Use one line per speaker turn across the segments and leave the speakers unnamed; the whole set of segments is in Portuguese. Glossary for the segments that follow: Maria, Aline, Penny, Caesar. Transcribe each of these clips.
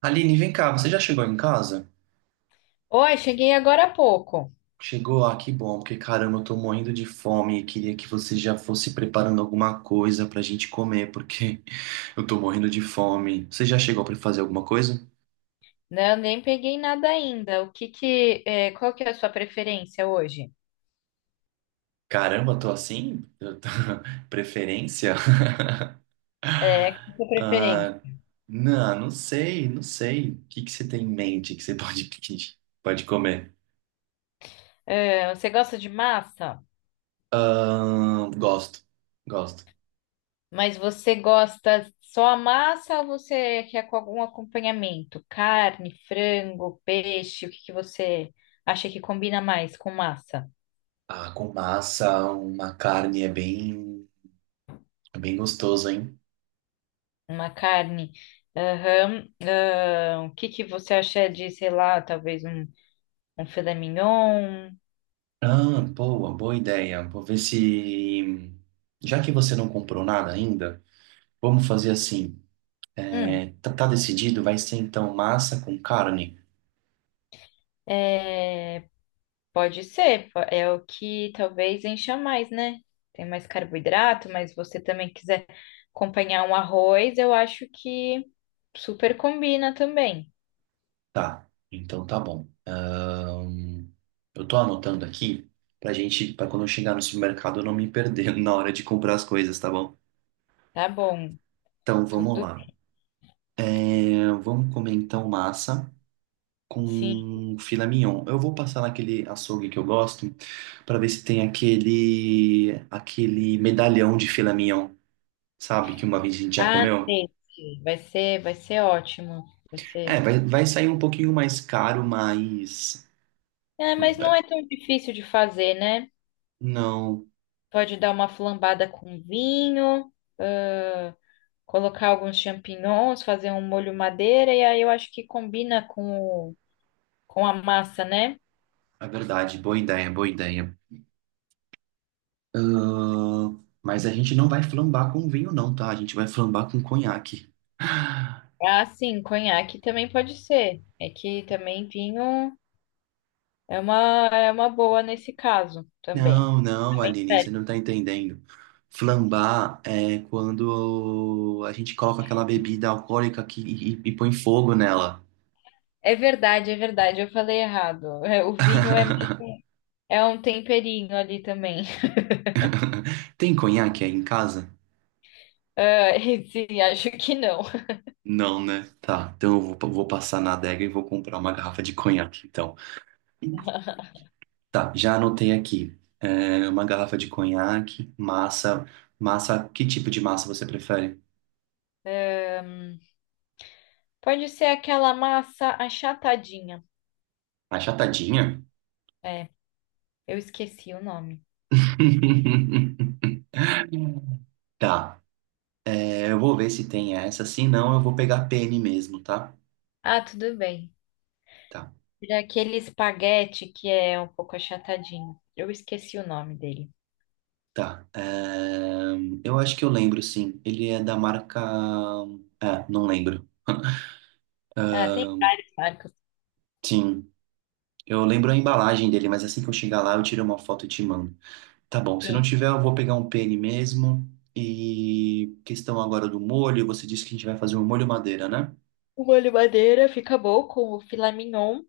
Aline, vem cá, você já chegou em casa?
Oi, cheguei agora há pouco,
Chegou? Ah, que bom, porque caramba, eu tô morrendo de fome e queria que você já fosse preparando alguma coisa pra gente comer, porque eu tô morrendo de fome. Você já chegou pra fazer alguma coisa?
né? Eu nem peguei nada ainda. O que que, é, qual que é a sua preferência hoje?
Caramba, tô assim? Eu tô- Preferência?
É, qual que é a sua preferência?
Ah, não sei, não sei. O que que você tem em mente que você pode pedir? Pode comer?
É, você gosta de massa?
Ah, gosto.
Mas você gosta só a massa ou você quer com algum acompanhamento? Carne, frango, peixe? O que que você acha que combina mais com massa?
Ah, com massa, uma carne é bem. É bem gostoso, hein?
Uma carne? Aham. O que que você acha de, sei lá, um filé mignon?
Ah, boa ideia. Vou ver se. Já que você não comprou nada ainda, vamos fazer assim.
Hum.
É, tá decidido? Vai ser então massa com carne?
É, Pode ser, é o que talvez encha mais, né? Tem mais carboidrato, mas você também quiser acompanhar um arroz, eu acho que super combina também.
Tá, então tá bom. Eu tô anotando aqui pra gente, pra quando eu chegar no supermercado eu não me perder na hora de comprar as coisas, tá bom?
Tá bom,
Então vamos
tudo
lá. É, vamos comer então massa
sim.
com filé mignon. Eu vou passar naquele açougue que eu gosto para ver se tem aquele medalhão de filé mignon, sabe? Que uma vez a gente já
Ah,
comeu.
sei, sei. Vai ser, vai ser ótimo. Vai
É,
ser.
vai sair um pouquinho mais caro, mas
É, mas não
é,
é tão difícil de fazer, né?
não,
Pode dar uma flambada com vinho, ah, colocar alguns champignons, fazer um molho madeira, e aí eu acho que com a massa, né?
é verdade. Boa ideia. Mas a gente não vai flambar com vinho, não, tá? A gente vai flambar com conhaque.
Ah, sim, conhaque também pode ser. É que também vinho é uma boa nesse caso também.
Não,
Também
Aline, você
serve.
não tá entendendo. Flambar é quando a gente coloca aquela bebida alcoólica e põe fogo nela.
É verdade, eu falei errado. É, o vinho é, é um temperinho ali também.
Tem conhaque aí em casa?
Ah, esse, acho que não.
Não, né? Tá, então eu vou passar na adega e vou comprar uma garrafa de conhaque, então. Tá, já anotei aqui. É, uma garrafa de conhaque, massa. Massa, que tipo de massa você prefere?
Pode ser aquela massa achatadinha.
Achatadinha?
É, eu esqueci o nome.
Tá. É, eu vou ver se tem essa. Se não, eu vou pegar a Penny mesmo, tá?
Ah, tudo bem.
Tá,
Era aquele espaguete que é um pouco achatadinho. Eu esqueci o nome dele.
tá. É, eu acho que eu lembro, sim. Ele é da marca. É, não lembro.
Ah, tem várias marcas.
Sim. Eu lembro a embalagem dele, mas assim que eu chegar lá, eu tiro uma foto e te mando. Tá bom. Se não
Sim.
tiver, eu vou pegar um pene mesmo. E questão agora do molho. Você disse que a gente vai fazer um molho madeira, né?
O molho madeira fica bom com o filé mignon.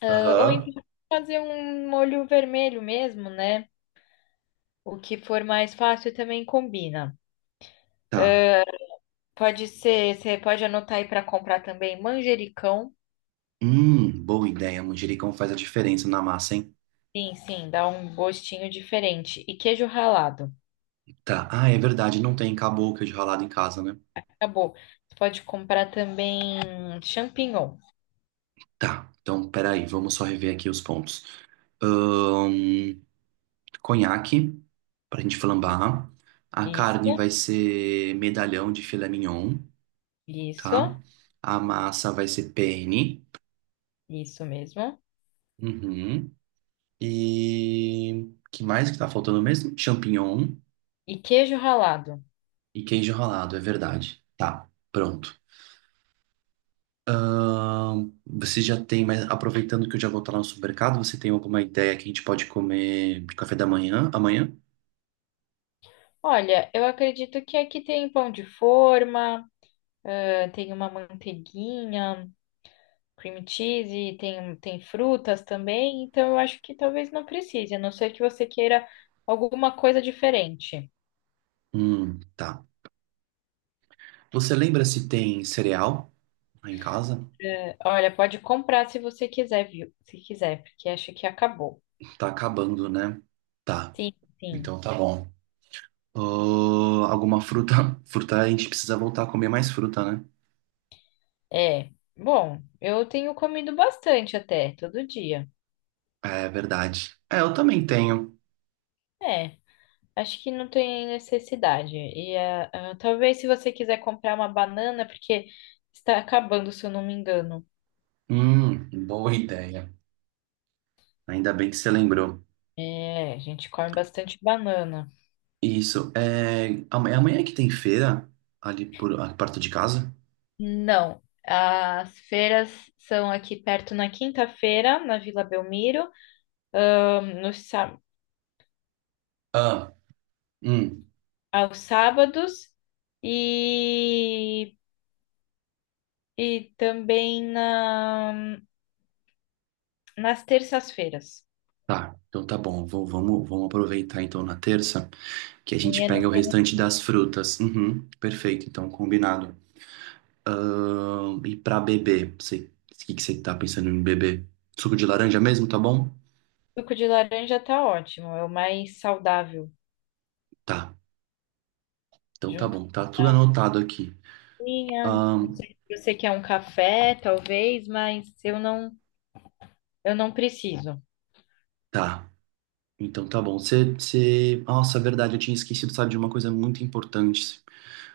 Ah, ou então
Aham.
fazer um molho vermelho mesmo, né? O que for mais fácil também combina.
Tá.
Pode ser, você pode anotar aí para comprar também manjericão.
Boa ideia. Manjericão faz a diferença na massa, hein?
Sim, sim, dá um gostinho diferente. E queijo ralado.
Tá. Ah, é verdade. Não tem caboclo de ralado em casa, né?
Acabou. Você pode comprar também champignon.
Tá, então peraí, vamos só rever aqui os pontos. Ahn, conhaque, pra gente flambar. A carne
Isso,
vai ser medalhão de filé mignon, tá?
isso,
A massa vai ser penne.
isso mesmo.
Uhum. E que mais que tá faltando mesmo? Champignon
E queijo ralado.
e queijo ralado, é verdade. Tá, pronto. Você já tem, mas aproveitando que eu já vou estar lá no supermercado, você tem alguma ideia que a gente pode comer de café da manhã amanhã?
Olha, eu acredito que aqui tem pão de forma. Ah, tem uma manteiguinha, cream cheese, tem, tem frutas também, então eu acho que talvez não precise, a não ser que você queira alguma coisa diferente.
Tá. Você lembra se tem cereal lá em casa?
É, olha, pode comprar se você quiser, viu? Se quiser, porque acho que acabou.
Tá acabando, né? Tá.
Sim, sim.
Então tá bom. Alguma fruta? Fruta a gente precisa voltar a comer mais fruta, né?
É. Bom, eu tenho comido bastante até, todo dia.
É verdade. É, eu também tenho.
É, acho que não tem necessidade. Talvez se você quiser comprar uma banana, porque está acabando, se eu não me engano.
Boa ideia. Ainda bem que você lembrou.
É, a gente come bastante banana.
Isso. É amanhã que tem feira ali por ah, perto de casa?
Não. As feiras são aqui perto na quinta-feira, na Vila Belmiro, nos, sá-
Ah, hum.
aos sábados e, e também nas terças-feiras.
Tá. Então tá bom. Vamos aproveitar então na terça que a gente
Amanhã
pega
não
o
tem
restante das frutas. Uhum, perfeito. Então combinado. E pra beber, você, o que que você tá pensando em beber? Suco de laranja mesmo, tá bom?
suco de laranja, tá ótimo, é o mais saudável,
Tá. Então tá
junto com
bom, tá tudo
a
anotado aqui.
minha. Não
Ahn,
sei se você quer um café, talvez, mas eu não preciso.
tá. Então tá bom. Você, você... Nossa, é verdade, eu tinha esquecido, sabe, de uma coisa muito importante.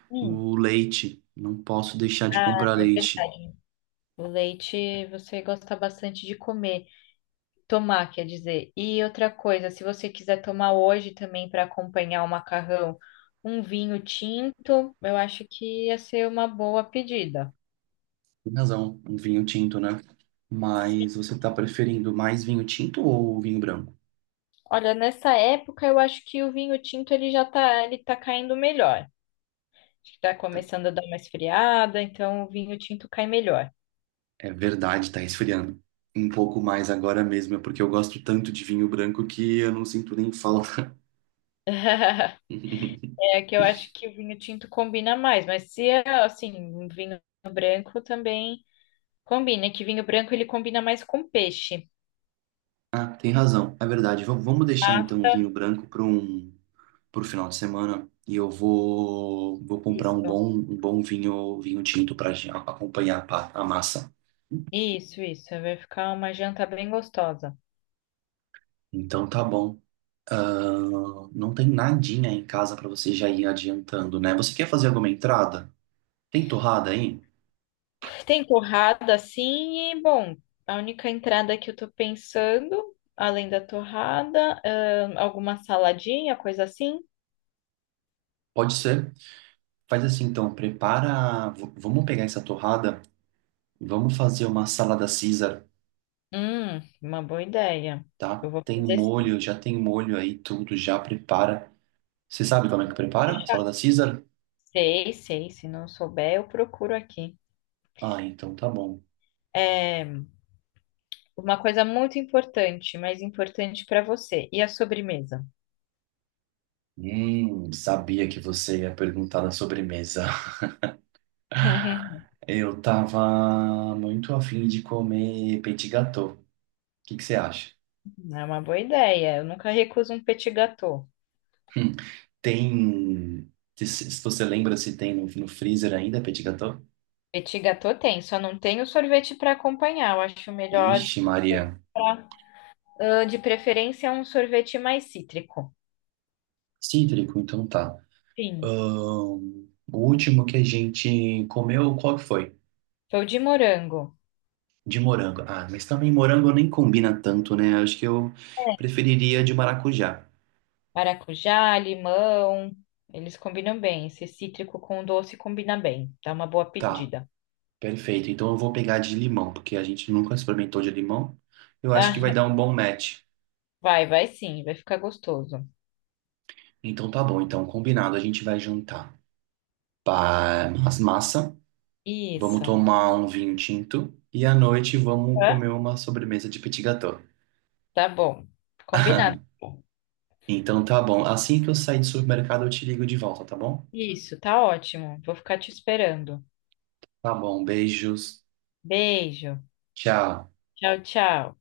Hum,
O leite. Não posso deixar de
ah,
comprar
é
leite.
verdade. O leite você gosta bastante de comer, tomar, quer dizer. E outra coisa, se você quiser tomar hoje também para acompanhar o macarrão, um vinho tinto, eu acho que ia ser uma boa pedida.
Tem razão, um vinho tinto, né? Mas você tá preferindo mais vinho tinto ou vinho branco?
Olha, nessa época eu acho que o vinho tinto ele já tá, ele tá caindo melhor. Acho que tá começando a dar uma esfriada, então o vinho tinto cai melhor.
É verdade, tá esfriando. Um pouco mais agora mesmo, é porque eu gosto tanto de vinho branco que eu não sinto nem falta.
É que eu acho que o vinho tinto combina mais, mas se é assim, um vinho branco também combina, que vinho branco ele combina mais com peixe.
Ah, tem razão, é verdade. Vamos deixar
Ah,
então o vinho branco para pro final de semana e eu vou comprar um
isso.
bom um bom vinho tinto para acompanhar a massa.
Isso, isso. Vai ficar uma janta bem gostosa.
Então tá bom. Ah, não tem nadinha em casa para você já ir adiantando, né? Você quer fazer alguma entrada? Tem torrada aí?
Tem torrada, assim, e, bom, a única entrada que eu tô pensando, além da torrada, alguma saladinha, coisa assim.
Pode ser. Faz assim então, prepara. Vamos pegar essa torrada e vamos fazer uma salada Caesar,
Uma boa ideia.
tá?
Eu vou
Tem
fazer sim.
molho, já tem molho aí, tudo já prepara. Você sabe como é que prepara? Salada Caesar?
Sei, sei. Se não souber, eu procuro aqui.
Ah, então tá bom.
É uma coisa muito importante, mas importante para você. E a sobremesa?
Sabia que você ia perguntar da sobremesa. Eu tava muito afim de comer petit gâteau. O que que você acha?
É uma boa ideia. Eu nunca recuso um petit gâteau.
Hum, tem. Se você lembra se tem no, no freezer ainda petit gâteau?
Petit gâteau tem, só não tem o sorvete para acompanhar. Eu acho melhor
Ixi, Maria.
você comprar, ah, de preferência, um sorvete mais cítrico.
Cítrico, então tá.
Sim.
O último que a gente comeu, qual que foi?
Foi de morango,
De morango. Ah, mas também morango nem combina tanto, né? Acho que eu preferiria de maracujá.
maracujá, limão. Eles combinam bem. Esse cítrico com doce combina bem. Dá uma boa
Tá,
pedida.
perfeito. Então eu vou pegar de limão, porque a gente nunca experimentou de limão. Eu acho que
Ah,
vai dar um bom match.
vai, vai sim, vai ficar gostoso.
Então tá bom, então combinado, a gente vai jantar. Pá, as massa, vamos
Isso.
tomar um vinho tinto e à noite vamos
Hã?
comer uma sobremesa de petit gâteau.
Tá bom. Combinado.
Então tá bom. Assim que eu sair do supermercado, eu te ligo de volta, tá bom?
Isso, tá ótimo. Vou ficar te esperando.
Tá bom, beijos.
Beijo.
Tchau.
Tchau, tchau.